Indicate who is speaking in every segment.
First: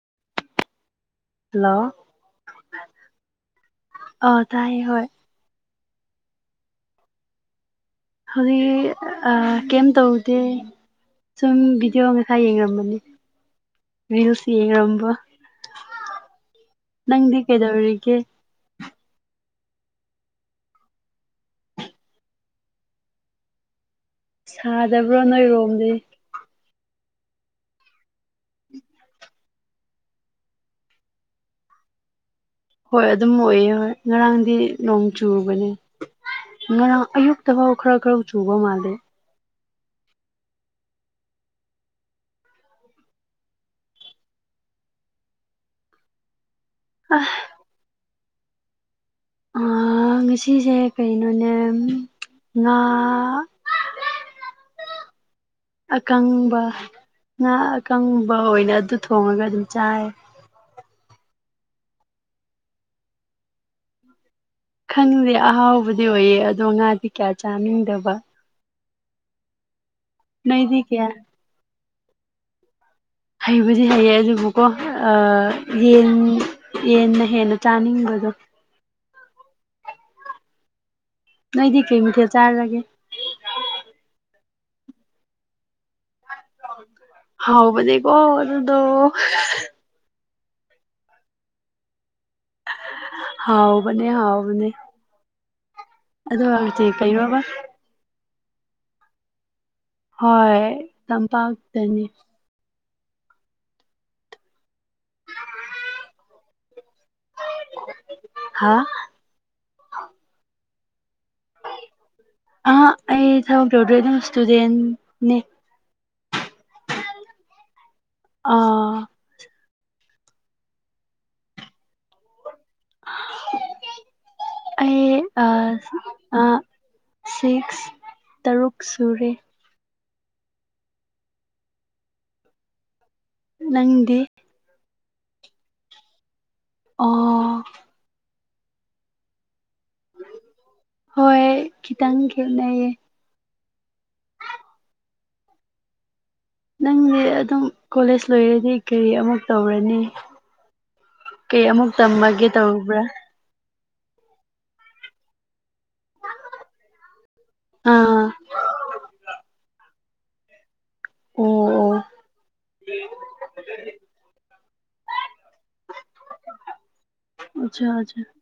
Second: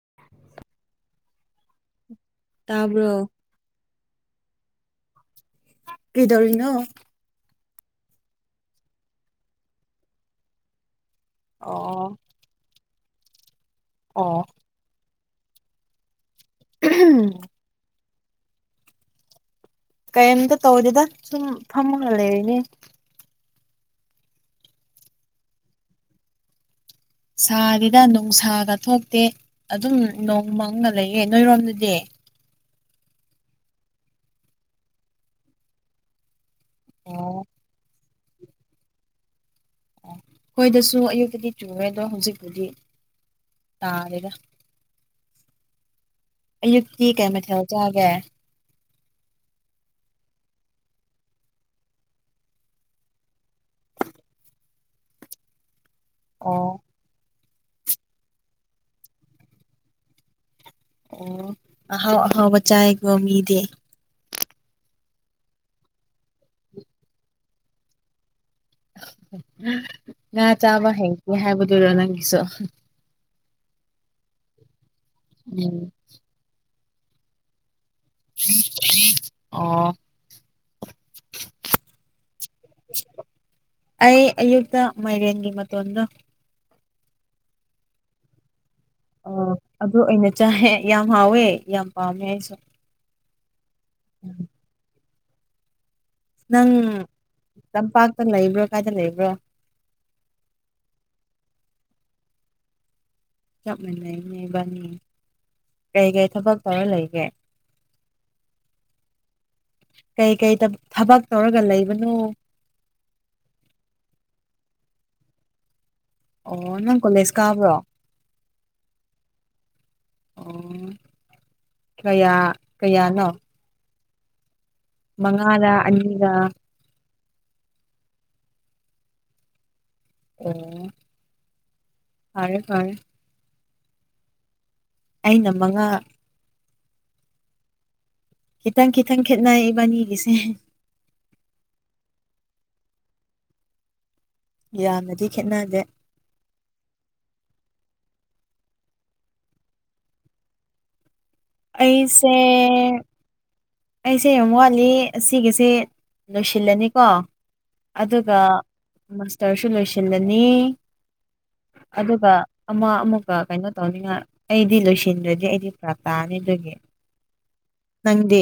Speaker 1: [unintelligible]
Speaker 2: Hello
Speaker 1: ꯇꯥ꯭ꯔ
Speaker 2: ꯑꯣ ꯇꯥꯏ ꯍ
Speaker 1: ꯀꯗꯧꯔꯤꯅꯣ
Speaker 2: ꯍꯧꯖꯤꯛ ꯀꯩ ꯇꯧꯗꯦ ꯁꯨꯝ ꯚꯗꯤꯑꯣ
Speaker 1: ꯑꯣ
Speaker 2: ꯏꯁꯥ ꯌꯦꯡꯉꯝꯕꯅꯤ
Speaker 1: ꯑꯣ
Speaker 2: ꯔꯤꯜꯁ ꯌꯦꯡꯔꯝꯕ ꯅꯪꯗꯤ ꯀꯩꯗ ꯍꯧꯒ
Speaker 1: ꯀꯩꯝꯇ ꯇꯧꯗꯦꯗ ꯁꯨꯝ ꯐꯝꯃꯒ ꯂꯩꯔꯤꯅꯦ
Speaker 2: ꯁꯥꯗꯕ꯭ꯔꯣ ꯅꯣꯏꯔꯣꯝꯗꯤ꯫
Speaker 1: ꯁꯥꯔꯤꯗ ꯅꯨꯡꯁꯥꯒ ꯊꯣꯛꯇꯦ ꯑꯗꯨꯝ ꯅꯣꯡ ꯃꯪꯉ ꯂꯩꯌꯦ ꯅꯣꯏꯔꯣꯝꯗꯗꯤ
Speaker 2: ꯍꯣꯏ ꯑꯗꯨꯝ ꯑꯣꯏꯌꯦ ꯍꯣꯏ ꯉꯔꯥꯡꯗꯤ ꯅꯣꯡ ꯆꯨꯕꯅꯦ꯫ ꯉꯔꯥꯡ
Speaker 1: ꯑꯣ
Speaker 2: ꯑꯌꯨꯛꯇꯐꯥꯎ ꯈꯔ ꯈꯔ ꯆꯨꯕ ꯃꯥꯜꯂꯦ
Speaker 1: ꯍꯣꯏꯗꯁꯨ ꯑꯌꯨꯛꯇꯗꯤ ꯆꯨꯔꯦ ꯑꯗꯣ ꯍꯧꯖꯤꯛꯄꯨꯗꯤ ꯇꯥꯔꯦꯗ
Speaker 2: [unintelligible]
Speaker 1: ꯑꯌꯨꯛꯇꯤ ꯀꯩ ꯃꯊꯦꯜ ꯆꯥꯒꯦ꯫
Speaker 2: ꯉꯁꯤꯁꯦ ꯀꯩꯅꯣꯅꯦ ꯉꯥ꯫ ꯑꯀꯪꯕ
Speaker 1: ꯑꯣ
Speaker 2: ꯉꯥ ꯑꯀꯪꯕ ꯑꯣꯏꯅ ꯑꯗꯨ ꯊꯣꯡꯉꯒ ꯑꯗꯨꯝ ꯆꯥꯏꯌꯦ
Speaker 1: ꯑꯣ ꯑꯍꯥꯎ ꯑꯍꯥꯎꯕ ꯆꯥꯏꯌꯦꯀꯣ ꯃꯤꯗꯤ
Speaker 2: ꯈꯪꯗꯦ ꯑꯍꯥꯎꯕꯗꯤ ꯑꯣꯏꯌꯦ ꯑꯗꯣ ꯉꯥꯗꯤ ꯀꯌꯥ ꯆꯥꯅꯤꯡꯗꯕ
Speaker 1: ꯉꯥ
Speaker 2: ꯅꯣꯏꯗꯤ
Speaker 1: ꯆꯥꯕ
Speaker 2: ꯀꯌꯥ
Speaker 1: ꯍꯦꯛꯒꯦ ꯍꯥꯏꯕꯗꯨꯔꯣ ꯅꯪꯁꯨ꯫
Speaker 2: ꯍꯩꯕꯨꯗꯤ ꯍꯩꯌꯦ ꯑꯗꯨꯕꯨꯀꯣ
Speaker 1: ꯎꯝ
Speaker 2: ꯌꯦꯟ ꯌꯦꯟꯅ ꯍꯦꯟꯅ ꯆꯥꯅꯤꯡꯕꯗꯣ꯫
Speaker 1: [unintelligible] ꯑꯣ
Speaker 2: ꯅꯣꯏꯗꯤ ꯀꯩ ꯃꯊꯦꯜ ꯆꯥꯔꯒꯦ꯫
Speaker 1: ꯑꯩ ꯑꯌꯨꯛꯇ ꯃꯥꯏꯔꯦꯟꯒꯤ ꯃꯇꯣꯟꯗꯣ
Speaker 2: ꯍꯥꯎꯕꯅꯦ ꯀꯣ ꯑꯗꯨꯗꯣ
Speaker 1: ꯑꯣ ꯑꯗꯨ ꯑꯣꯏꯅ ꯆꯥꯏ ꯌꯥꯝ ꯍꯥꯎꯋꯦ ꯌꯥꯝ ꯄꯥꯝꯃꯦ ꯑꯩꯁꯨ꯫
Speaker 2: ꯍꯥꯎꯕꯅꯦ ꯍꯥꯎꯕꯅꯦ
Speaker 1: ꯅꯪ
Speaker 2: [unintelligible]
Speaker 1: ꯇꯝꯄꯥꯛꯇ ꯂꯩꯕ꯭ꯔꯣ ꯀꯥꯏꯗ ꯂꯩꯕ꯭ꯔꯣ
Speaker 2: ꯍꯣꯏ ꯇꯝꯄꯥꯛꯇꯅꯤ
Speaker 1: ꯆꯞ ꯃꯥꯟꯅꯩꯅꯦ ꯏꯕꯅꯤꯗꯤ ꯀꯩꯀꯩ ꯊꯕꯛ ꯇꯧꯔ ꯂꯩꯒꯦ
Speaker 2: ꯍꯥꯥ
Speaker 1: ꯀꯩ ꯀꯩ ꯊꯕꯛ ꯇꯧꯔꯒ ꯂꯩꯕꯅꯣ꯫
Speaker 2: ꯑꯍ ꯑꯩ ꯊꯕꯛ ꯇꯧꯗ꯭ꯔꯤ ꯑꯗꯨꯝ ꯏꯁ꯭ꯇꯨꯗꯦꯟꯠ ꯅꯦ
Speaker 1: ꯑꯣ ꯅꯪ ꯀꯣꯂꯦꯖ ꯀꯥꯕ꯭ꯔꯣ
Speaker 2: ꯑꯥ
Speaker 1: ꯑꯣ ꯀꯌꯥ ꯀꯌꯥꯅꯣ
Speaker 2: [unintelligible] ꯑꯩ
Speaker 1: ꯃꯉꯥꯔ
Speaker 2: ꯑꯁ
Speaker 1: ꯑꯅꯤꯔ
Speaker 2: ꯑ ꯁꯤꯛꯁ ꯇꯔꯨꯛ ꯁꯨꯔꯦ꯫
Speaker 1: ꯑꯣ ꯐꯔꯦ ꯐꯔꯦ
Speaker 2: ꯅꯪꯗꯤ
Speaker 1: ꯑꯩꯅ ꯃꯉꯥ
Speaker 2: ꯑꯣ
Speaker 1: ꯈꯤꯇꯪ ꯈꯤꯇꯪ ꯈꯦꯠꯅꯩ ꯏꯕꯥꯅꯤꯒꯤꯁꯦ
Speaker 2: ꯍꯣꯏ ꯈꯤꯇꯪ ꯈꯦꯠꯅꯩꯌꯦ
Speaker 1: ꯌꯥꯝꯅꯗꯤ ꯈꯦꯠꯅꯗꯦ꯫
Speaker 2: ꯅꯪꯗꯤ ꯑꯗꯨꯝ ꯀꯣꯂꯦꯖ ꯂꯣꯏꯔꯗꯤ ꯀꯔꯤ ꯑꯃꯨꯛ ꯇꯧꯔꯅꯤ ꯀꯩꯑꯃꯨꯛ
Speaker 1: ꯑꯩꯁꯦ
Speaker 2: ꯇꯝꯃꯒꯦ ꯇꯧꯕ꯭ꯔꯥ
Speaker 1: ꯑꯩꯁꯦ ꯌꯥꯝ ꯋꯥꯠꯂꯤ ꯑꯁꯤꯒꯤꯁꯦ ꯂꯣꯏꯁꯤꯜꯂꯅꯤꯀꯣ
Speaker 2: ꯑꯥ
Speaker 1: ꯑꯗꯨꯒ ꯃꯥꯁꯇꯔꯁꯨ ꯂꯣꯏꯁꯤ ꯁꯤꯜꯂꯅꯤ
Speaker 2: ꯑꯣ ꯑꯣ
Speaker 1: ꯑꯗꯨꯒ ꯑꯃ ꯑꯃꯨꯛꯀ ꯀꯩꯅꯣ ꯇꯧꯅꯤꯉꯥꯏ ꯑꯩꯗꯤ ꯂꯣꯏꯁꯤꯟꯗ꯭ꯔꯗꯤ ꯑꯩꯗꯤ ꯐꯔꯛ ꯇꯥꯔꯅꯤ ꯑꯗꯨꯒꯤ
Speaker 2: ꯑꯆꯥꯥ ꯑꯆꯥ
Speaker 1: ꯅꯪꯗꯤ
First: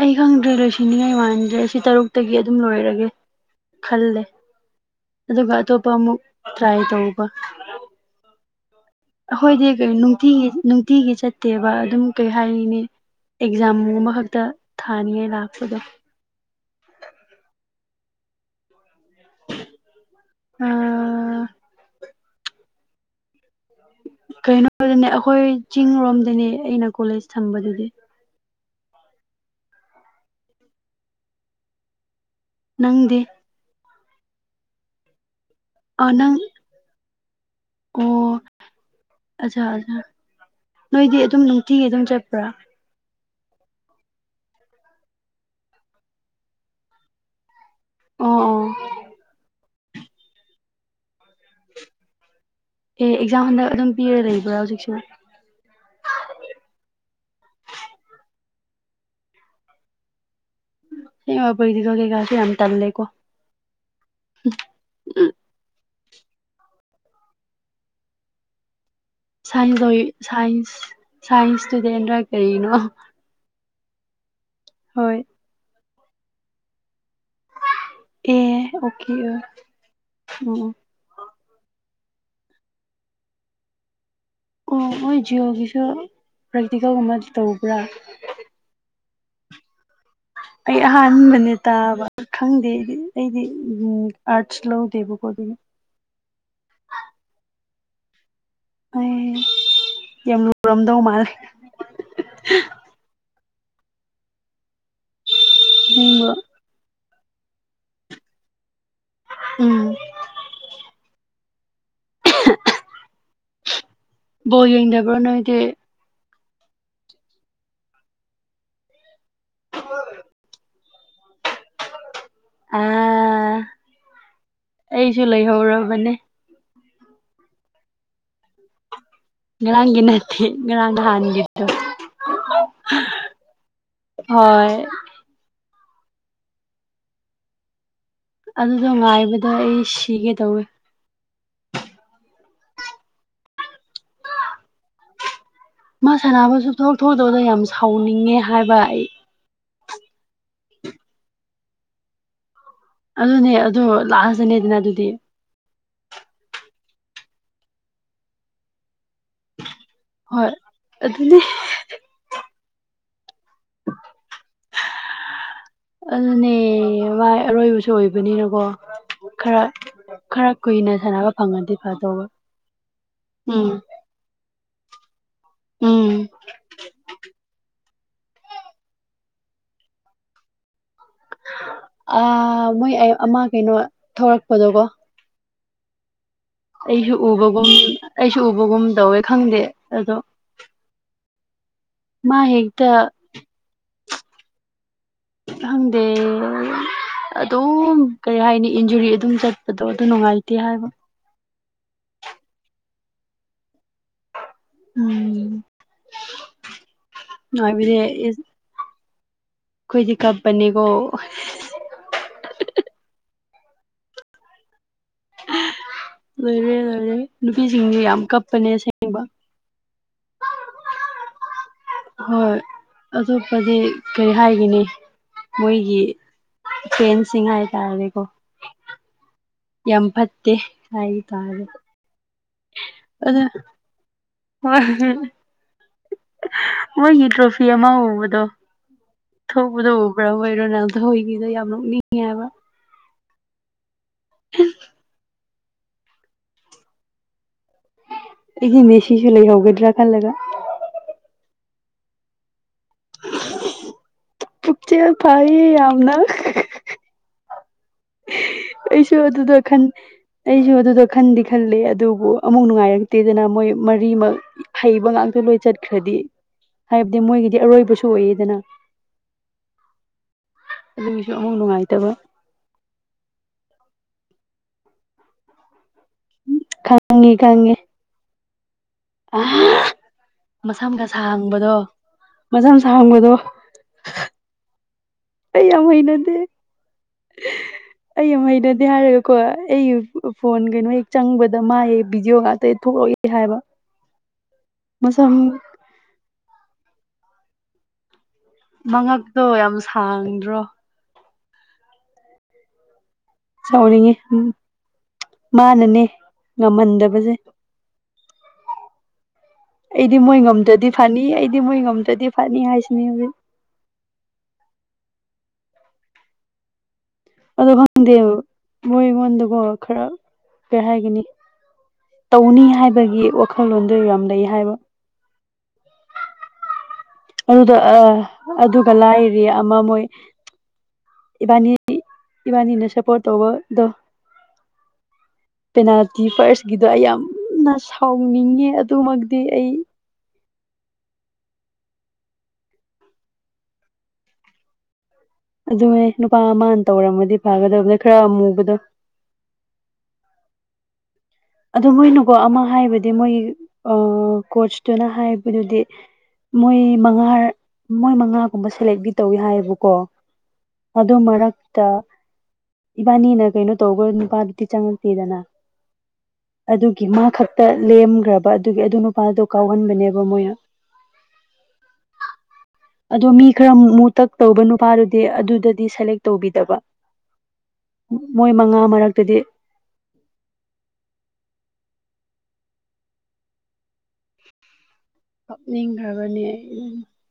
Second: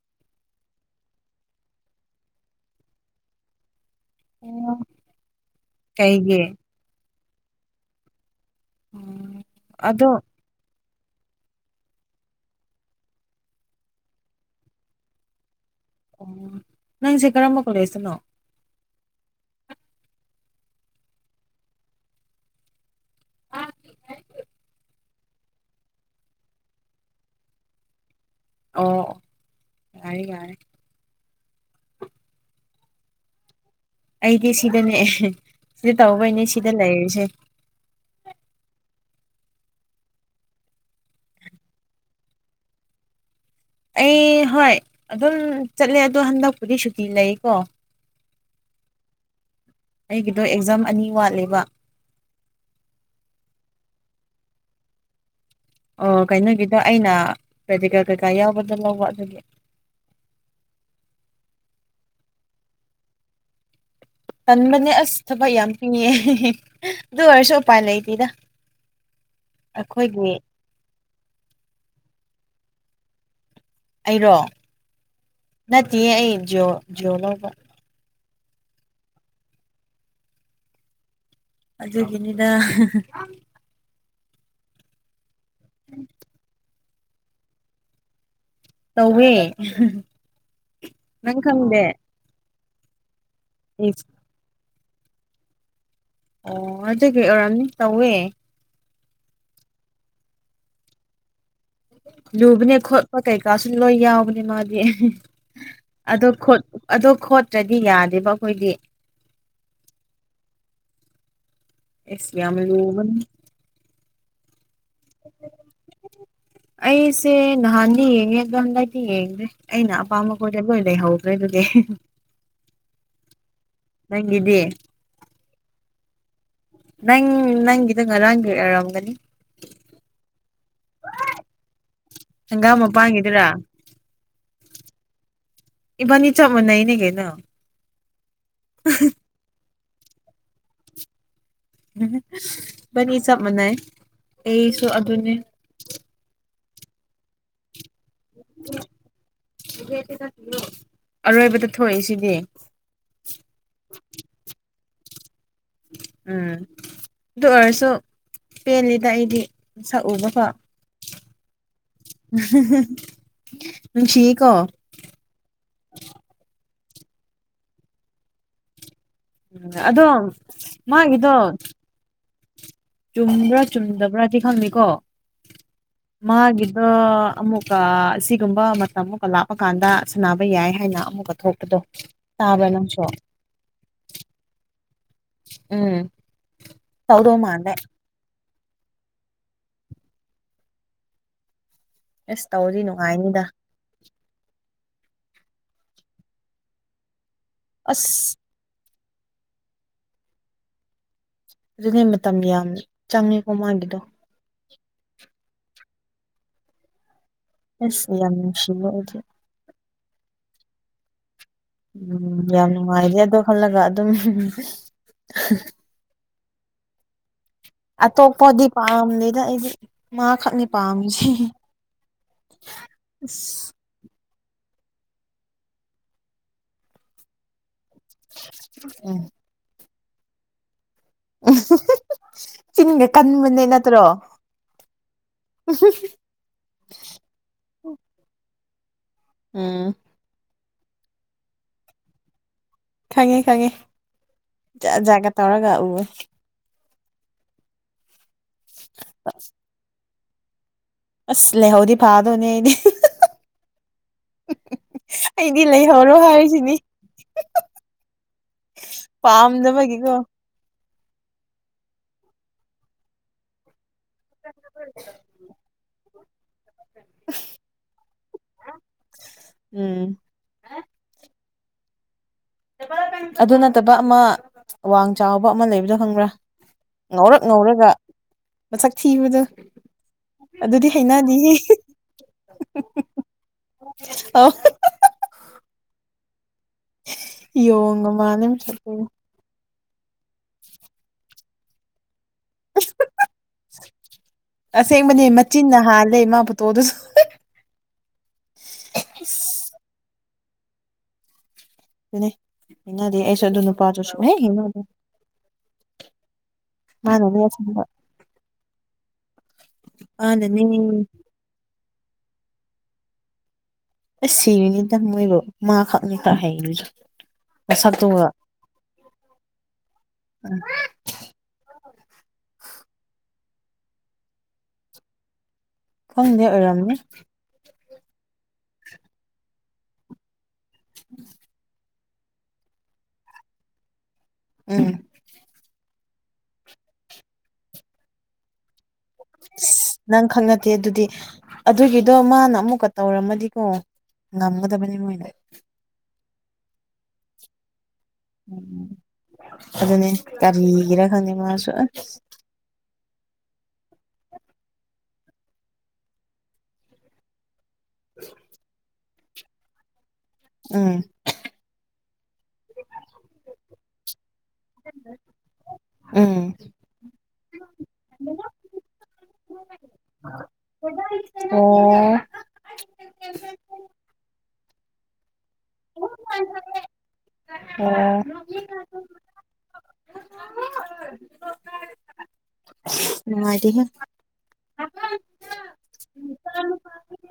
Speaker 2: ꯑꯩ ꯈꯪꯗ꯭ꯔꯦ ꯂꯣꯏꯁꯤꯟꯅꯤꯡꯉꯥꯏ ꯃꯥꯟꯗ꯭ꯔꯦ ꯑꯁꯤ ꯇꯔꯨꯛꯇꯒꯤ ꯑꯗꯨꯝ ꯂꯣꯏꯔꯒꯦ ꯈꯜꯂꯦ꯫ ꯑꯗꯨꯒ ꯑꯇꫭꯞꯄ ꯑꯃꯨꯛ
Speaker 1: ꯀꯩꯒꯤ
Speaker 2: ꯇ꯭ꯔꯥꯏ ꯇꯩꯕ
Speaker 1: ꯎꯝ
Speaker 2: ꯑꯍꯣꯏꯗꯤ ꯀꯩꯅꯣ
Speaker 1: ꯑꯗꯣ
Speaker 2: ꯅꯨꯡꯇꯤꯒꯤ ꯅꯨꯡꯇꯤꯒꯤ ꯆꯠꯇꯦꯕ ꯑꯗꯨꯝ ꯀꯩ ꯍꯥꯏꯔꯤꯅꯤ ꯑꯦꯛꯖꯥꯝ ꯒꯨꯝꯕꯈꯛꯇ ꯊꯥꯅꯤꯉꯥꯏ ꯂꯥꯛꯄꯗꯣ
Speaker 1: ꯑꯣ ꯅꯪꯁꯦ ꯀꯔꯝꯕ ꯀꯣꯂꯦꯖꯇꯅꯣ
Speaker 2: ꯑ
Speaker 1: [unintelligible]
Speaker 2: ꯀꯩꯅꯣꯗꯅꯦ ꯑꯩꯈꯣꯏ ꯆꯤꯡꯔꯣꯝꯗꯅꯦ ꯑꯩꯅ ꯀꯣꯂꯦꯖ ꯊꯝꯕꯗꯨꯗꯤ
Speaker 1: ꯑꯣ ꯌꯥꯏꯌꯦ ꯌꯥꯏꯌꯦ
Speaker 2: ꯅꯪꯗꯤ
Speaker 1: ꯑꯩꯗꯤ ꯁꯤꯗꯅꯦ ꯁꯤꯗ
Speaker 2: ꯑꯥ ꯅꯪ
Speaker 1: ꯇꯧꯕꯩꯅꯦ ꯁꯤꯗ ꯂꯩꯔꯤꯁꯦ꯫
Speaker 2: ꯑꯣ ꯑꯆꯥ ꯑꯆꯥꯥ ꯅꯣꯏꯗꯤ ꯑꯗꯨꯝ ꯅꯨꯡꯇꯤꯒꯤ ꯑꯗꯨꯝ ꯆꯠꯄ꯭ꯔꯥ
Speaker 1: ꯑꯩ ꯍꯣꯏ ꯑꯗꯨꯝ ꯆꯠꯂꯦ ꯑꯗꯣ ꯍꯟꯗꯛꯄꯨꯗꯤ ꯁꯨꯇꯤ ꯂꯩꯀꯣ
Speaker 2: ꯑꫭ ꯑꯣ
Speaker 1: ꯑꯩꯒꯤꯗꯣ ꯑꯦꯛꯖꯥꯝ ꯑꯅꯤ ꯋꯥꯠꯂꯦꯕ
Speaker 2: ꯑꯦ ꯑꯦꯛꯖꯥꯝ ꯍꯟꯗꯛ ꯑꯗꯨꯝ ꯄꯤꯔ ꯂꯩꯕ꯭ꯔꯥ ꯍꯧꯖꯤꯛꯁꯨ
Speaker 1: ꯑꯣ ꯀꯩꯅꯣꯒꯤꯗꯣ ꯑꯩꯅ ꯄꯦꯗꯤꯀꯥ ꯀꯩꯀꯥ ꯌꯥꯎꯕꯗ ꯂꯧꯕ ꯑꯗꯨꯒꯤ
Speaker 2: ꯁꯦꯡꯕ ꯄ꯭ꯔꯦꯛꯇꯤꯀꯜ ꯀꯩꯀꯁꯦ ꯌꯥꯝ ꯇꯜꯂꯦꯀꯣ
Speaker 1: ꯇꯟꯕꯅꯦ ꯑꯁ
Speaker 2: ꯎꯝ
Speaker 1: ꯊꯕꯛ ꯌꯥꯝ ꯄꯤꯌꯦ [unintelligible] ꯑꯗꯨ ꯑꯣꯏꯔꯁꯨ ꯎꯄꯥꯏ ꯂꯩꯇꯦꯗ
Speaker 2: [unintelligible]
Speaker 1: ꯑꯩꯈꯣꯏꯒꯤ
Speaker 2: ꯁꯥꯏꯟꯁ ꯏꯁ꯭ꯇꯨꯗꯦꯟꯔ ꯀꯔꯤꯅꯣ
Speaker 1: ꯑꯩꯔꯣ
Speaker 2: ꯍꯣꯏ
Speaker 1: ꯅꯠꯇꯤꯌꯦ ꯑꯩ ꯖꯤꯑꯣ ꯖꯤꯑꯣ ꯂꯧꯕ
Speaker 2: ꯑꯦ ꯑꯣꯀꯦ ꯎꯝ
Speaker 1: ꯑꯗꯨꯒꯤꯅꯤꯗ
Speaker 2: ꯑꯣ ꯃꯣꯏ ꯖꯤꯑꯣꯒꯤꯁꯨ ꯄ꯭ꯔꯦꯛꯇꯤꯀꯦꯜꯒꯨꯝꯕꯗꯤ ꯇꯧꯕ꯭ꯔꯥ
Speaker 1: ꯇꯧꯋꯦ [unintelligible]
Speaker 2: ꯑꯩ
Speaker 1: ꯅꯪ
Speaker 2: ꯑꯍꯥꯟꯕꯅꯦ
Speaker 1: ꯈꯪꯗꯦ
Speaker 2: ꯇꯥꯕ ꯈꯪꯗꯦꯗꯤ ꯑꯩꯗꯤ ꯎꯝ
Speaker 1: ꯏꯁ
Speaker 2: ꯑꯠꯁ ꯂꯧꯗꯦꯕꯨꯀꯣ ꯑꯗꯨꯒꯤ
Speaker 1: ꯑꯣ ꯑꯗꯨꯒꯤ ꯑꯣꯏꯔꯝꯅꯤ ꯇꯧꯋꯦ
Speaker 2: ꯑꯦ ꯌꯥꯝ ꯂꯨꯔꯝꯗꯧ ꯃꯥꯜꯂꯦ
Speaker 1: ꯂꯨꯕꯅꯦ ꯈꯣꯠꯄ ꯀꯩꯀꯥꯁꯨ ꯂꯣꯏ ꯌꯥꯎꯕꯅꯦ ꯃꯥꯗꯤ ꯑꯗꯣ
Speaker 2: ꯑꯁꯦꯡꯕ
Speaker 1: ꯑꯗꯣ ꯈꯣꯠꯇ꯭ꯔꯗꯤ ꯌꯥꯗꯦꯕ ꯑꯩꯈꯣꯏꯗꯤ
Speaker 2: ꯎꯝ
Speaker 1: ꯑꯦꯁ ꯌꯥꯝ ꯂꯨꯕꯅꯤ
Speaker 2: ꯕꯣ ꯌꯦꯡꯗꯕ꯭ꯔꯣ ꯅꯣꯏꯗꯤ
Speaker 1: ꯑꯩꯁꯦ ꯅꯍꯥꯟꯗꯤ ꯌꯦꯡꯉꯦ ꯑꯗꯣ ꯍꯟꯗꯛꯇꯤ ꯌꯦꯡꯗ꯭ꯔꯦ ꯑꯩꯅ ꯑꯄꯥꯝꯕ ꯈꯣꯏꯗꯣ ꯂꯣꯏ ꯂꯩꯍꯧꯈ꯭ꯔꯦ ꯑꯗꯨꯒꯤ
Speaker 2: [unintelligible] ꯑꯥ
Speaker 1: ꯅꯪꯒꯤꯗꯤ
Speaker 2: ꯑꯩꯁꯨ ꯂꯩꯍꯧꯔꯕꯅꯦ
Speaker 1: ꯅꯪ ꯅꯪꯒꯤꯗꯪ ꯉꯔꯥꯡꯒꯤ ꯌꯥꯎꯔꯝꯒꯅꯤ
Speaker 2: ꯉꯔꯥꯡꯒꯤ ꯅꯠꯇꯦ ꯉꯔꯥꯡ ꯅꯍꯥꯟꯒꯤ [unintelligible] ꯗꯣ [unintelligible]
Speaker 1: ꯍꯪꯒꯥꯝ ꯃꯄꯥꯟꯒꯤꯗꯨꯔꯥ
Speaker 2: ꯍꯣꯏ
Speaker 1: ꯏꯕꯅꯤ ꯆꯞ ꯃꯅꯩꯌꯦꯗꯤ ꯀꯩꯅꯣ
Speaker 2: ꯑꯗꯨꯗꯣ ꯉꯥꯏꯕꯗꯣ ꯑꯩ ꯁꯤꯒꯦ ꯇꯧꯋꯦ
Speaker 1: ꯕꯅꯤ ꯆꯞ ꯃꯥꯟꯅꯩ ꯑꯩꯁꯨ ꯑꯗꯨꯅꯦ
Speaker 2: ꯃꯥ ꯁꯥꯟꯅꯕ ꯁꯨꯡꯊꯣꯛ ꯊꯣꯛꯇꯕꯗꯨ ꯌꯥꯝ ꯁꯥꯎꯅꯤꯡꯉꯦ ꯍꯥꯏꯕ ꯑꯩ
Speaker 1: [unintelligible] ꯑꯔꯣꯏꯕꯗ ꯊꯣꯛꯏꯁꯤꯗꯤ
Speaker 2: ꯑꯗꯨꯅꯦ ꯑꯗꯨ ꯂꯥꯁꯗꯅꯦꯗꯅ ꯑꯗꯨꯗꯤ
Speaker 1: ꯎꯝ ꯑꯗꯨ ꯑꯣꯏꯔꯁꯨ ꯄꯦꯜꯂꯤꯗ ꯑꯩꯗꯤ ꯁꯛꯎꯕꯐꯣ
Speaker 2: ꯍꯣꯏ ꯑꯗꯨꯅꯦ
Speaker 1: [unintelligible] ꯅꯨꯡꯁꯤꯌꯦꯀꯣ
Speaker 2: ꯑꯗꯨꯅꯦ ꯃꯥꯏ ꯑꯔꯣꯏꯕꯁꯨ ꯑꯣꯏꯕꯅꯤꯅꯀꯣ ꯈꯔ
Speaker 1: ꯎꯝ ꯑꯗꯣ
Speaker 2: ꯈꯔ ꯀꯨꯏꯅ
Speaker 1: ꯃꯥꯒꯤꯗꯣ
Speaker 2: ꯁꯥꯟꯅꯕ ꯐꯪꯉꯗꯤ ꯐꯗꯧꯕ
Speaker 1: ꯆꯨꯝꯕ꯭ꯔꯥ
Speaker 2: ꯎꯝ
Speaker 1: ꯆꯨꯝꯗꯕ꯭ꯔꯥꯗꯤ ꯈꯪꯉꯀꯣ
Speaker 2: ꯎꯝ
Speaker 1: ꯃꯥꯒꯤꯗ ꯑꯃꯨꯛ ꯑꯁꯤꯒꯨꯝꯕ ꯃꯇꯝ ꯑꯃꯒ ꯂꯥꯞꯄ ꯀꯥꯟꯗ ꯁꯥꯟꯅꯕ ꯌꯥꯏ ꯍꯥꯏꯅ ꯑꯃꯨꯛꯀ ꯊꯣꯛꯄꯗꯣ
Speaker 2: ꯑ
Speaker 1: ꯇꯥꯕ꯭ꯔꯥ
Speaker 2: ꯃꯣꯏ
Speaker 1: ꯅꯪꯁꯨ
Speaker 2: ꯑꯃ ꯀꯩꯅꯣ ꯊꯧꯔꯛꯄꯗꯣꯀꯣ
Speaker 1: ꯎꯝ
Speaker 2: ꯑꯩꯁꯨ
Speaker 1: ꯇꯧꯗꯧ
Speaker 2: ꯎꯕꯒꯨꯝ
Speaker 1: ꯃꯥꯜꯂꯦ
Speaker 2: ꯑꯩꯁꯨ ꯎꯕꯒꯨꯝ ꯇꯧꯋꯦ ꯈꯪꯗꯦ ꯑꯗꯣ ꯃꯥ
Speaker 1: ꯑꯦꯁ ꯇꯧꯔꯤ
Speaker 2: ꯍꯦꯛꯇ
Speaker 1: ꯅꯨꯡꯉꯥꯏꯅꯤꯗ
Speaker 2: ꯈꯪꯗꯦ ꯑꯗꯨꯝ
Speaker 1: ꯑꯁ
Speaker 2: ꯀꯔꯤ ꯍꯥꯏꯅꯤ ꯏꯟꯖꯨꯔꯤ ꯑꯗꯨꯝ ꯆꯠ ꯑꯗꯨꯗꯣ ꯑꯗꯨ ꯅꯨꯡꯉꯥꯏꯇꯦ ꯍꯥꯏꯕ
Speaker 1: ꯑꯗꯨꯅꯦ ꯃꯇꯝ ꯌꯥꯝ ꯆꯪꯉꯦꯀꯣ ꯃꯥꯒꯤꯗꯣ
Speaker 2: ꯎꯝ ꯅꯨꯡꯉꯥꯏꯕꯗꯤ
Speaker 1: ꯑꯦꯁ ꯌꯥꯝ
Speaker 2: ꯏꯁ
Speaker 1: ꯅꯨꯡꯁꯤ ꯍꯥꯏꯗꯤ
Speaker 2: ꯑꯩꯈꯣꯏꯗꯤ ꯈꯠꯄꯅꯤꯒꯣ [unintelligible]
Speaker 1: ꯎꯝ ꯌꯥꯝ ꯅꯨꯡꯉꯥꯏꯔꯦ ꯑꯗꯣ ꯈꯜꯂꯒ ꯑꯗꯨꯝ
Speaker 2: ꯃꯔꯦ ꯂꯩꯔꯦ ꯅꯨꯄꯤꯁꯤꯡ
Speaker 1: ꯑꯇꯣꯞꯄꯗꯤ ꯄꯥꯝꯗꯦꯗ ꯑꯩꯗꯤ ꯃꯥꯈꯛꯅꯤ ꯄꯥꯝꯃꯤꯁꯤ
Speaker 2: ꯍꯣꯏ ꯑꯇꯣꯞꯄꯗꯤ ꯀꯔꯤ ꯍꯥꯏꯒꯅꯤ ꯃꯣꯏꯒꯤ ꯐ꯭ꯔꯦꯟꯁꯤꯡ ꯍꯥꯏꯇꯥꯔꯦꯗꯤꯀꯣ
Speaker 1: ꯎꯝ
Speaker 2: ꯌꯥ ꯐꯠꯇꯦ ꯍꯥꯏ
Speaker 1: ꯎ
Speaker 2: ꯇꯥꯔꯦ
Speaker 1: ꯆꯤꯟꯒ
Speaker 2: ꯑꯗ
Speaker 1: ꯀꯟꯕꯅꯦ ꯅꯠꯇ꯭ꯔꯣ
Speaker 2: ꯋꯥꯣꯏ ꯇ꯭ꯔꯣꯐꯤ ꯑꯃ ꯑꯣꯕꯗꯣ [unintelligible] ꯌꯥꯝ
Speaker 1: ꯎꯝ
Speaker 2: ꯅꯣꯛꯅꯤꯡꯉꯦ ꯍꯥꯏꯕ
Speaker 1: ꯈꯪꯉꯦ ꯈꯪꯉꯦ ꯖꯥꯠ ꯖꯥꯠꯀ ꯇꯧꯔꯒ ꯎꯋꯦ
Speaker 2: ꯑꯩꯒꯤ ꯃꯦꯁꯤꯁꯨ ꯂꯩ ꯍꯧꯒꯗ꯭ꯔꯥ ꯈꯜꯂꯒ
Speaker 1: ꯑꯁ ꯂꯦꯍꯧꯗꯤ ꯐꯥꯗꯣꯅꯦ ꯑꯩꯗꯤ [unintelligible]
Speaker 2: ꯄꯨꯛꯆꯦꯜ
Speaker 1: ꯑꯩꯗꯤ
Speaker 2: ꯐꯩꯌꯦ
Speaker 1: ꯂꯩꯍꯧꯔꯣ
Speaker 2: ꯌꯥꯝꯅ
Speaker 1: ꯍꯥꯏꯔꯤꯁꯤꯅꯤ
Speaker 2: ꯄꯩꯁꯨ ꯑꯗꯨꯗ ꯈꯟ
Speaker 1: ꯄꯥꯝꯗꯕꯒꯤꯀꯣ
Speaker 2: ꯑꯩꯁꯨ ꯑꯗꯨꯗ ꯈꯟꯗꯤ ꯈꯜꯂꯤꯦ ꯑꯗꯨꯕꯨ ꯑꯃꯨꯛ ꯅꯨꯡꯉꯥꯏꯔꯛꯇꯦꯗꯅ ꯃꯣꯏ ꯃꯔꯤꯃꯛ ꯍꯩꯕ ꯉꯥꯛꯇ ꯂꯣꯏ ꯆꯠꯈ꯭ꯔꯗꯤ ꯍꯥꯏꯕꯗꯤ ꯃꯣꯏꯒꯤꯗꯤ ꯑꯔꯣꯏꯕꯁꯨ ꯑꯣꯏꯑꯗꯅ
Speaker 1: ꯎꯝ
Speaker 2: ꯑꯗꯨꯒꯤꯁꯨ ꯑꯃꯨꯛ ꯅꯨꯡꯉꯥꯏꯇꯕ
Speaker 1: ꯑꯗꯨ ꯅꯠꯇꯕ ꯑꯃ ꯋꯥꯡ ꯆꯥꯎꯕ ꯑꯃ ꯂꯩꯕꯗꯣ ꯈꯪꯕ꯭ꯔꯥ
Speaker 2: ꯈꯪꯉꯦ
Speaker 1: ꯉꯧꯔꯛ
Speaker 2: ꯈꯪꯉꯦ
Speaker 1: ꯉꯧꯔꯒ ꯃꯁꯛ ꯊꯤꯕꯗ
Speaker 2: ꯃꯁꯝꯒ ꯁ ꯍꯥꯡꯕꯗꯣ ꯃꯁꯝ ꯁꯥꯡꯥꯡꯕꯗꯣ
Speaker 1: ꯑ
Speaker 2: ꯑꯩ ꯌꯥꯝ ꯍꯩꯅꯗꯦ
Speaker 1: ꯌꯣ ꯉ
Speaker 2: ꯌꯥꯝ
Speaker 1: ꯃꯥꯅ ꯆ
Speaker 2: ꯍꯩꯅꯗꯦ ꯀꯣ ꯍꯥꯏꯔꯒꯀꯣ ꯑꯩ ꯐꯣꯟ ꯀꯩꯅꯣ ꯍꯦꯛ ꯆꯪꯕꯗ ꯃꯥꯥꯏꯌꯦ ꯚꯤꯗꯤꯑꯣ ꯉꯥꯛꯇ ꯊꯣꯛꯂꯛꯏꯦ ꯍꯥꯏꯕ
Speaker 1: ꯑꯁꯦꯡꯕꯅꯦ
Speaker 2: ꯃꯁꯝ
Speaker 1: ꯃꯆꯤꯟꯅ ꯍꯥꯜꯂꯦ ꯃꯥꯕꯨꯠꯇꯣ ꯑꯗꯨꯁꯨ
Speaker 2: ꯃꯉꯛꯇꯣ ꯌꯥꯝ
Speaker 1: ꯑꯁ
Speaker 2: ꯁꯥꯡꯗ꯭ꯔꯣ
Speaker 1: ꯑꯗꯨꯅꯦ ꯍꯩꯅꯗꯦ ꯑꯩꯁꯨ ꯑꯗꯨ ꯅꯨꯄꯥꯗꯨ
Speaker 2: ꯁꯥꯎꯅꯤꯡꯉꯤ
Speaker 1: ꯁꯨꯝꯍꯩ ꯍꯩꯅꯗꯦ
Speaker 2: ꯃꯥꯅꯅꯦ ꯉꯝꯍꯟꯗꯕꯁꯦ
Speaker 1: ꯃꯥꯅꯅꯦ ꯑꯁꯦꯡꯕ
Speaker 2: ꯑꯩꯗꯤ ꯃꯣꯏ ꯉꯝꯗ꯭ꯔꯗꯤ
Speaker 1: ꯃꯥꯅꯅꯦ
Speaker 2: ꯐꯅꯤ ꯑꯩꯗꯤ ꯃꯣꯏ ꯉꯝꯗ꯭ꯔꯗꯤ ꯐꯅꯤ ꯍꯥꯏꯁꯤꯅꯦ ꯍꯧꯖꯤ
Speaker 1: ꯑꯁ ꯁꯤꯔꯤꯅꯤꯗꯃꯣꯏꯔꯣ ꯃꯥꯈꯛꯅꯤ ꯈ ꯍꯩꯣꯏꯗ
Speaker 2: ꯑꯗꯣ ꯈꯪꯗꯦꯕ ꯃꯣꯏ ꯑꯩꯉꯣꯟꯗꯀꯣ ꯈꯔ
Speaker 1: ꯎꯝ
Speaker 2: ꯀꯩ ꯍꯥꯏꯒꯅꯤ ꯇꯧꯅꯤ ꯍꯥꯏꯕꯒꯤ ꯋꯥꯈꯜꯂꯣꯟꯗꯣ ꯌꯥꯝ ꯂꯩ ꯍꯥꯏꯕ
Speaker 1: ꯈꯪꯗꯦ ꯑꯣꯏꯔꯝꯅꯦ
Speaker 2: ꯑꯗꯨꯗ ꯑ ꯑꯗꯨꯒ ꯂꯥꯏꯔꯤ ꯑꯃ ꯃꯣꯏ ꯏꯕꯥꯅꯤ ꯏꯕꯥꯅꯤꯅ ꯁꯄꯣꯔ ꯇꯧꯕ ꯗ
Speaker 1: ꯎꯝ
Speaker 2: ꯄꯦꯅꯥꯜꯇꯤ ꯐꯥꯔꯁꯀꯤꯗꯣ ꯑꯩ ꯌꯥꯝꯅ ꯁꯥꯎꯅꯤꯡꯉꯦ ꯑꯗꯨꯃꯛꯇꯤ ꯑꯩ
Speaker 1: ꯅꯪ ꯈꯪꯅꯗꯦ ꯑꯗꯨꯗꯤ ꯑꯗꯨꯒꯤꯗꯣ ꯃꯥꯅ ꯑꯃꯨꯛꯀ ꯇꯧꯔꯝꯃꯗꯤꯀꯣ ꯉꯝꯒꯗꯕꯅꯤ ꯃꯣꯏꯅ
Speaker 2: ꯑꯗꯨꯅꯦ ꯅꯨꯄꯥ ꯑꯃꯅ ꯇꯧꯔꯝꯃꯗꯤ ꯐꯥꯒꯗꯕ ꯅ
Speaker 1: ꯎꯝ ꯑꯗꯨꯅꯦ ꯀꯔꯤꯒꯔꯥ ꯈꯪꯅꯤ ꯃꯥ
Speaker 2: ꯑꯗꯨ ꯃꯣꯏꯅꯨꯀꯣ ꯑꯃ ꯍꯥꯏꯕꯗꯤ ꯃꯣꯏ ꯑ ꯀꯣꯆꯇꯨꯅ ꯍꯥꯏꯕꯗꯨꯗꯤ ꯃꯣꯏ ꯃꯉꯥꯔ ꯃꯣꯏ ꯃꯉꯥꯒꯨꯝꯕ ꯁꯦꯂꯦꯛꯇꯤ ꯇꯧꯋꯦ ꯍꯥꯏꯌꯦꯕꯀꯣ
Speaker 1: ꯎꯝ
Speaker 2: ꯑꯗꯨ ꯃꯔꯛ ꯇ ꯏꯕꯥꯅꯤꯅ ꯀꯩꯅꯣ ꯇꯧꯒ ꯅꯨꯄꯥꯗꯨꯗꯤ ꯆꯪꯉꯛꯇꯦꯗꯅ
Speaker 1: ꯎꯝ
Speaker 2: ꯑꯗꯨꯒꯤ ꯃꯥ ꯈꯛꯇ ꯂꯦꯝꯈ꯭ꯔꯕ ꯑꯗꯨꯒꯤ ꯑꯗꯨ ꯅꯨꯄꯥꯗꯣ ꯀꯥꯎꯍꯟꯕꯅꯦꯕ ꯃꯣꯏꯅ
Speaker 1: ꯍ ꯑꯣ
Speaker 2: ꯑꯗꯣ ꯃꯤ ꯈꯔ ꯃꯨ ꯇꯛ ꯇꯧꯕ ꯅꯨꯄꯥꯗꯨꯗꯤ ꯑꯗꯨꯗꯗꯤ ꯗꯤ ꯁꯦꯂꯦꯛ ꯇꯧꯕꯤꯗꯕ ꯃꯣꯏ ꯃꯉꯥ ꯃꯔꯛꯇꯗꯤ
Speaker 1: ꯅꯨꯡꯉꯥꯏꯗꯤ
Speaker 2: ꯍꯥꯞꯅꯤꯡꯈ꯭ꯔꯕꯅꯦ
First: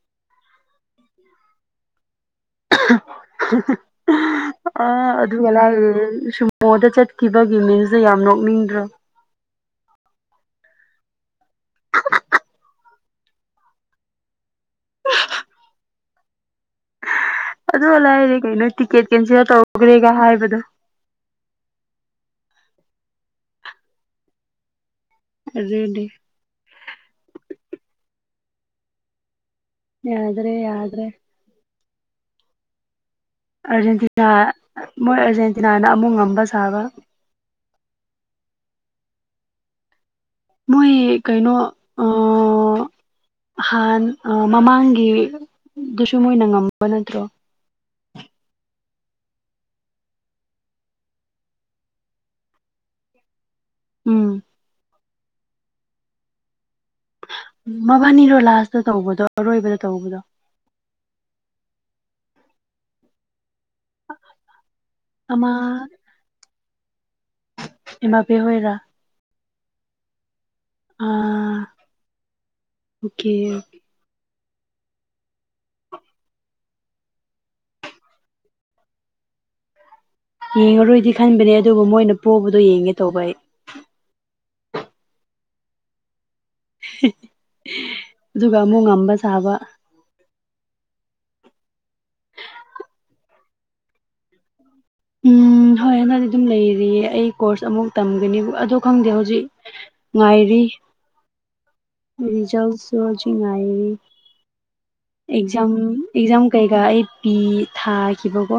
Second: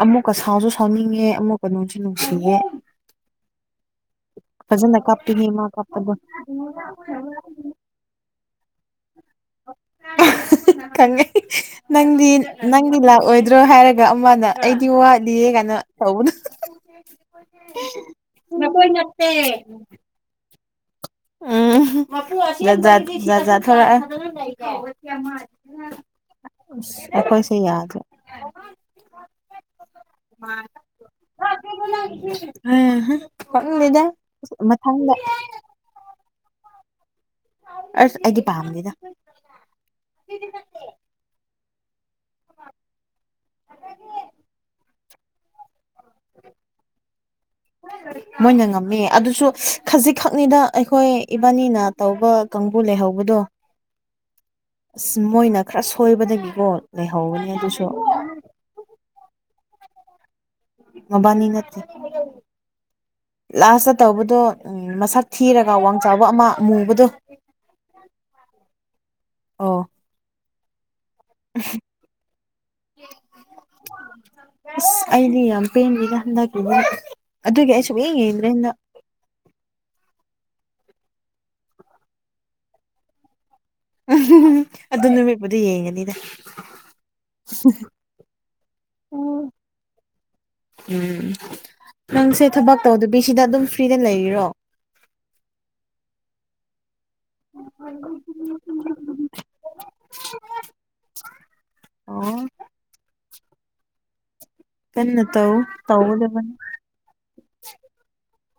Speaker 1: ꯑꯃꯨꯛꯀ ꯁꯥꯎꯁꯨ ꯁꯥꯎꯅꯤꯡꯉꯦ ꯑꯃꯨꯛꯀ ꯅꯨꯡꯁꯨ ꯅꯨꯡꯁꯤꯌꯦꯦ
Speaker 2: [inaudible] ꯑ
Speaker 1: ꯐꯖꯅ ꯀꯥꯞꯄꯤꯅꯦ
Speaker 2: ꯑꯗꯨꯒ
Speaker 1: ꯃꯥ
Speaker 2: ꯂꯥꯛꯑ
Speaker 1: ꯀꯥꯞꯄꯗꯣ
Speaker 2: ꯁꯨꯃꯣꯗ ꯆꯠꯈꯤꯕꯒꯤ ꯃꯤ ꯑ ꯌꯥꯝ ꯅꯣꯛꯅꯤꯡꯗ꯭ꯔꯣ
Speaker 1: ꯀꯥꯏ ꯅꯪꯗꯤ ꯅꯪ ꯑꯩꯒꯤ ꯂꯥꯛꯑꯣꯏꯗ꯭ꯔꯣ ꯍꯥꯏꯔꯒ ꯑꯃꯅ ꯑꯩꯗꯤ ꯋꯥꯠꯂꯤꯌꯦ ꯀꯥꯏꯅꯣ ꯇꯧꯕꯅ [unintelligible]
Speaker 2: ꯑꯗꯨ ꯂꯥꯏꯔꯦ ꯀꯩꯅꯣ ꯇꯤꯛꯀꯦꯠ ꯀꯦꯟꯁꯦꯜ ꯇꯧꯈ꯭ꯔꯦꯒ ꯍꯥꯏꯕꯗꯣ
Speaker 1: ꯎꯝꯖꯖ ꯊꯔ
Speaker 2: ꯑꯗꯨꯅꯦ
Speaker 1: ꯑꯩꯈꯣꯏꯁ ꯌꯥꯗ
Speaker 2: ꯌꯥ꯭ꯔꯦ ꯌꯥꯗ꯭ꯔꯦ
Speaker 1: ꯑ
Speaker 2: ꯑꯥꯔꯖꯦꯟꯇꯤꯅꯥ ꯃꯣꯏ ꯑꯥꯔꯖꯦꯟꯇꯤꯅꯥꯅ ꯑꯃꯨꯛ ꯉꯝꯕ ꯁꯥꯕ
Speaker 1: ꯑꯁ ꯑꯩꯗꯤ ꯄꯥꯝꯗꯦꯗ
Speaker 2: ꯃꯣꯏ ꯀꯩꯅꯣ ꯍꯥꯟ ꯃꯃꯥꯡꯒꯤꯗꯨꯁꯨ ꯃꯣꯏꯅ ꯉꯝꯕ ꯅꯠꯇ꯭ꯔꯣ
Speaker 1: ꯍꯣꯏ ꯃꯣꯏꯅ ꯉꯝꯃꯦ ꯑꯗꯨꯁꯨ ꯈꯖꯤꯛꯈꯛꯅꯤꯗ ꯑꯩꯈꯣꯏ ꯏꯕꯥꯅꯤꯅ ꯇꯧꯕ ꯀꯥꯡꯕꯨ ꯂꯩꯍꯧꯕꯗꯣ
Speaker 2: ꯎꯝ
Speaker 1: ꯑꯁ ꯃꯣꯏꯅ ꯈꯔ ꯁꯣꯏꯕꯗꯒꯤꯀꯣ ꯂꯩꯍꯧꯒꯅꯤ
Speaker 2: ꯎ ꯃꯕꯥꯅꯤꯔꯣꯂꯥꯁꯇ ꯇꯧꯕꯗꯣ ꯑꯔꯣꯏꯕꯗ ꯇꯧꯕꯗꯣ
Speaker 1: ꯃꯕꯥꯅꯤ ꯅ ꯂꯥꯁ ꯇꯧꯕꯗꯣ ꯎꯝ ꯃꯁꯛ
Speaker 2: ꯑꯃ
Speaker 1: ꯊꯤꯔꯒ ꯋꯥꯡ ꯆꯥꯕ ꯑꯃ ꯃꯨꯕꯗꯣ
Speaker 2: ꯏꯃꯥꯕꯤ ꯍꯣꯏꯔꯥ
Speaker 1: ꯑꯣ
Speaker 2: ꯑꯥ ꯑꯣꯀꯦ
Speaker 1: ꯑꯁ ꯑꯩꯗꯤ ꯌꯥꯝ ꯄꯦꯟꯗꯅꯦ ꯍꯟꯗꯛꯀꯤꯅꯦ ꯑꯗꯨꯒꯤ ꯑꯩ ꯁꯨꯡ ꯌꯦꯡ ꯌꯦꯡꯗ꯭ꯔꯦ ꯍꯟꯗꯛ
Speaker 2: ꯌꯦꯡꯉꯔꯣꯏꯗꯤ ꯈꯟꯕꯅꯦ ꯑꯗꯨꯕꯨ ꯃꯣꯏꯅ ꯄꯣꯕꯗꯣ ꯌꯦꯡꯒꯦ ꯇꯧꯕ ꯑꯩ
Speaker 1: ꯎꯝ ꯑꯗꯨ ꯅꯨꯃꯤꯠꯄꯨꯗꯤ ꯌꯦꯡꯒꯅꯤꯗ
Speaker 2: ꯑꯗꯨꯒ ꯑꯃꯨꯛ ꯉꯝꯕ ꯁꯥꯕ
Speaker 1: ꯎꯝ ꯅꯪꯁꯦ ꯊꯕꯛ ꯇꯧꯗꯕꯤꯁꯤꯗ ꯑꯗꯨꯝ ꯐ꯭ꯔꯤꯗ ꯂꯩꯔꯤꯔꯣ
Speaker 2: ꯎꯝ ꯍꯣꯏ ꯍꯟꯗꯛꯗꯤ ꯑꯗꯨꯝ ꯂꯩꯔꯤꯌꯦ ꯑꯩ ꯀꯣꯔꯁ ꯑꯃꯨꯛ ꯇꯝꯒꯅꯤ ꯑꯗꫭ ꯍꯧꯖꯤꯛ ꯉꯥꯏꯔꯤ
Speaker 1: ꯑꯣ
Speaker 2: ꯔꯤꯖꯜꯁꯨ ꯍꯧꯖꯤꯛ ꯉꯥꯏꯔꯤ
Speaker 1: ꯀꯟꯅ ꯇꯧ
Speaker 2: ꯑꯦꯛꯖꯥꯝ ꯑꯦꯛꯖꯥꯝ
Speaker 1: ꯇꯧꯒꯗꯕꯅꯤ
Speaker 2: ꯀꯩꯀꯥ ꯑꯩ ꯄꯤ ꯊꯥꯈꯤꯕꯀꯣ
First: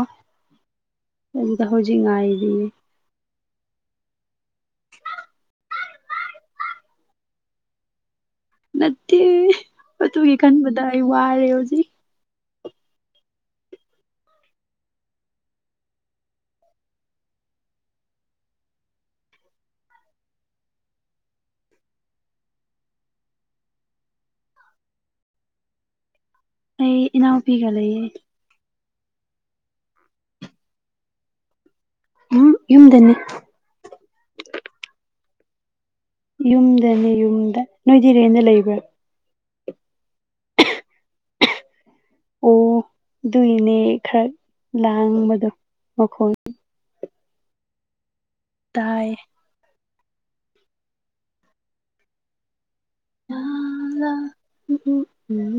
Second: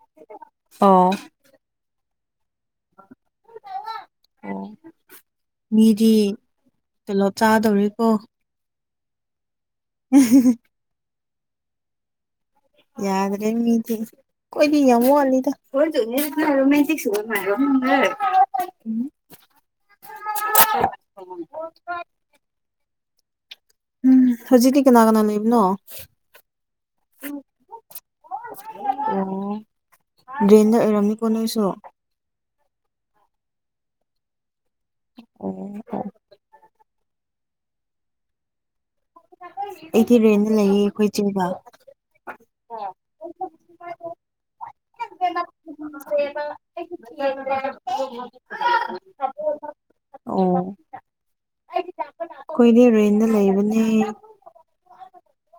Speaker 1: ꯑꫭ
Speaker 2: ꯋꯨꯝꯗ ꯍꯧꯖꯤꯛ ꯉꯥꯏꯔꯤꯌꯦ
Speaker 1: ꯃꯤꯗꯤ ꯀꯦꯅꫭ ꯆꯥꯗꯧꯔꯤꯀꯣ
Speaker 2: ꯅꯠꯇꯦ ꯑꯗꯨꯒꯤ ꯈꯟꯕꯗ ꯑꯩ ꯋꯥꯔꯦ ꯍꯧꯖꯤꯛ
Speaker 1: ꯌꯥꯗ꯭ꯔꯦ ꯃꯤꯗꯤ ꯈꫭꯏꯗꯤ ꯌꯥꯝ ꯋꯥꯠꯂꯤꯗ
Speaker 2: [unintelligible]
Speaker 1: [inaudible] ꯎꯝ ꯍꯧꯖꯤꯛꯤ ꯀꯅꯥ ꯀꯅꯥ ꯂꯩꯕꯅꯣ
Speaker 2: ꯑꯩ ꯏꯅꯥꯎ ꯄꯤꯒ ꯂꯩꯌꯦ
Speaker 1: ꯑꯣ ꯔꯦꯟꯗ ꯑꯣꯏꯔꯝꯅꯤꯀꯣ ꯅꯣꯏꯁꯨ
Speaker 2: ꯎꯝ ꯌꯨꯝꯗꯅꯦ
Speaker 1: ꯑꯣ ꯑꯣ
Speaker 2: ꯌꯨꯝꯗꯅꯦ ꯌꯨꯝꯗ ꯅꯣꯏ ꯔꯦꯟꯗ ꯂꯩꯕ꯭ꯔꯥ
Speaker 1: ꯑꯩꯒꯤ ꯔꯦꯟꯗ ꯂꯩꯌꯦ ꯑꯩꯈꯣꯏ ꯆꯦꯒ
Speaker 2: ꯑꯣ ꯑꯗꯨꯏꯅꯦ ꯈꯔ
Speaker 1: [inaudible]
Speaker 2: ꯂꯥꯡꯕꯗꯣ ꯃꯈꯣꯟ ꯇꯥꯏ
Speaker 1: ꯑꯣ ꯑꯩꯈꯣꯏꯅꯦ ꯔꯦꯟꯗ ꯂꯩꯕꯅꯦ
Speaker 2: ꯎꯝ ꯎꯝ ꯎꯝ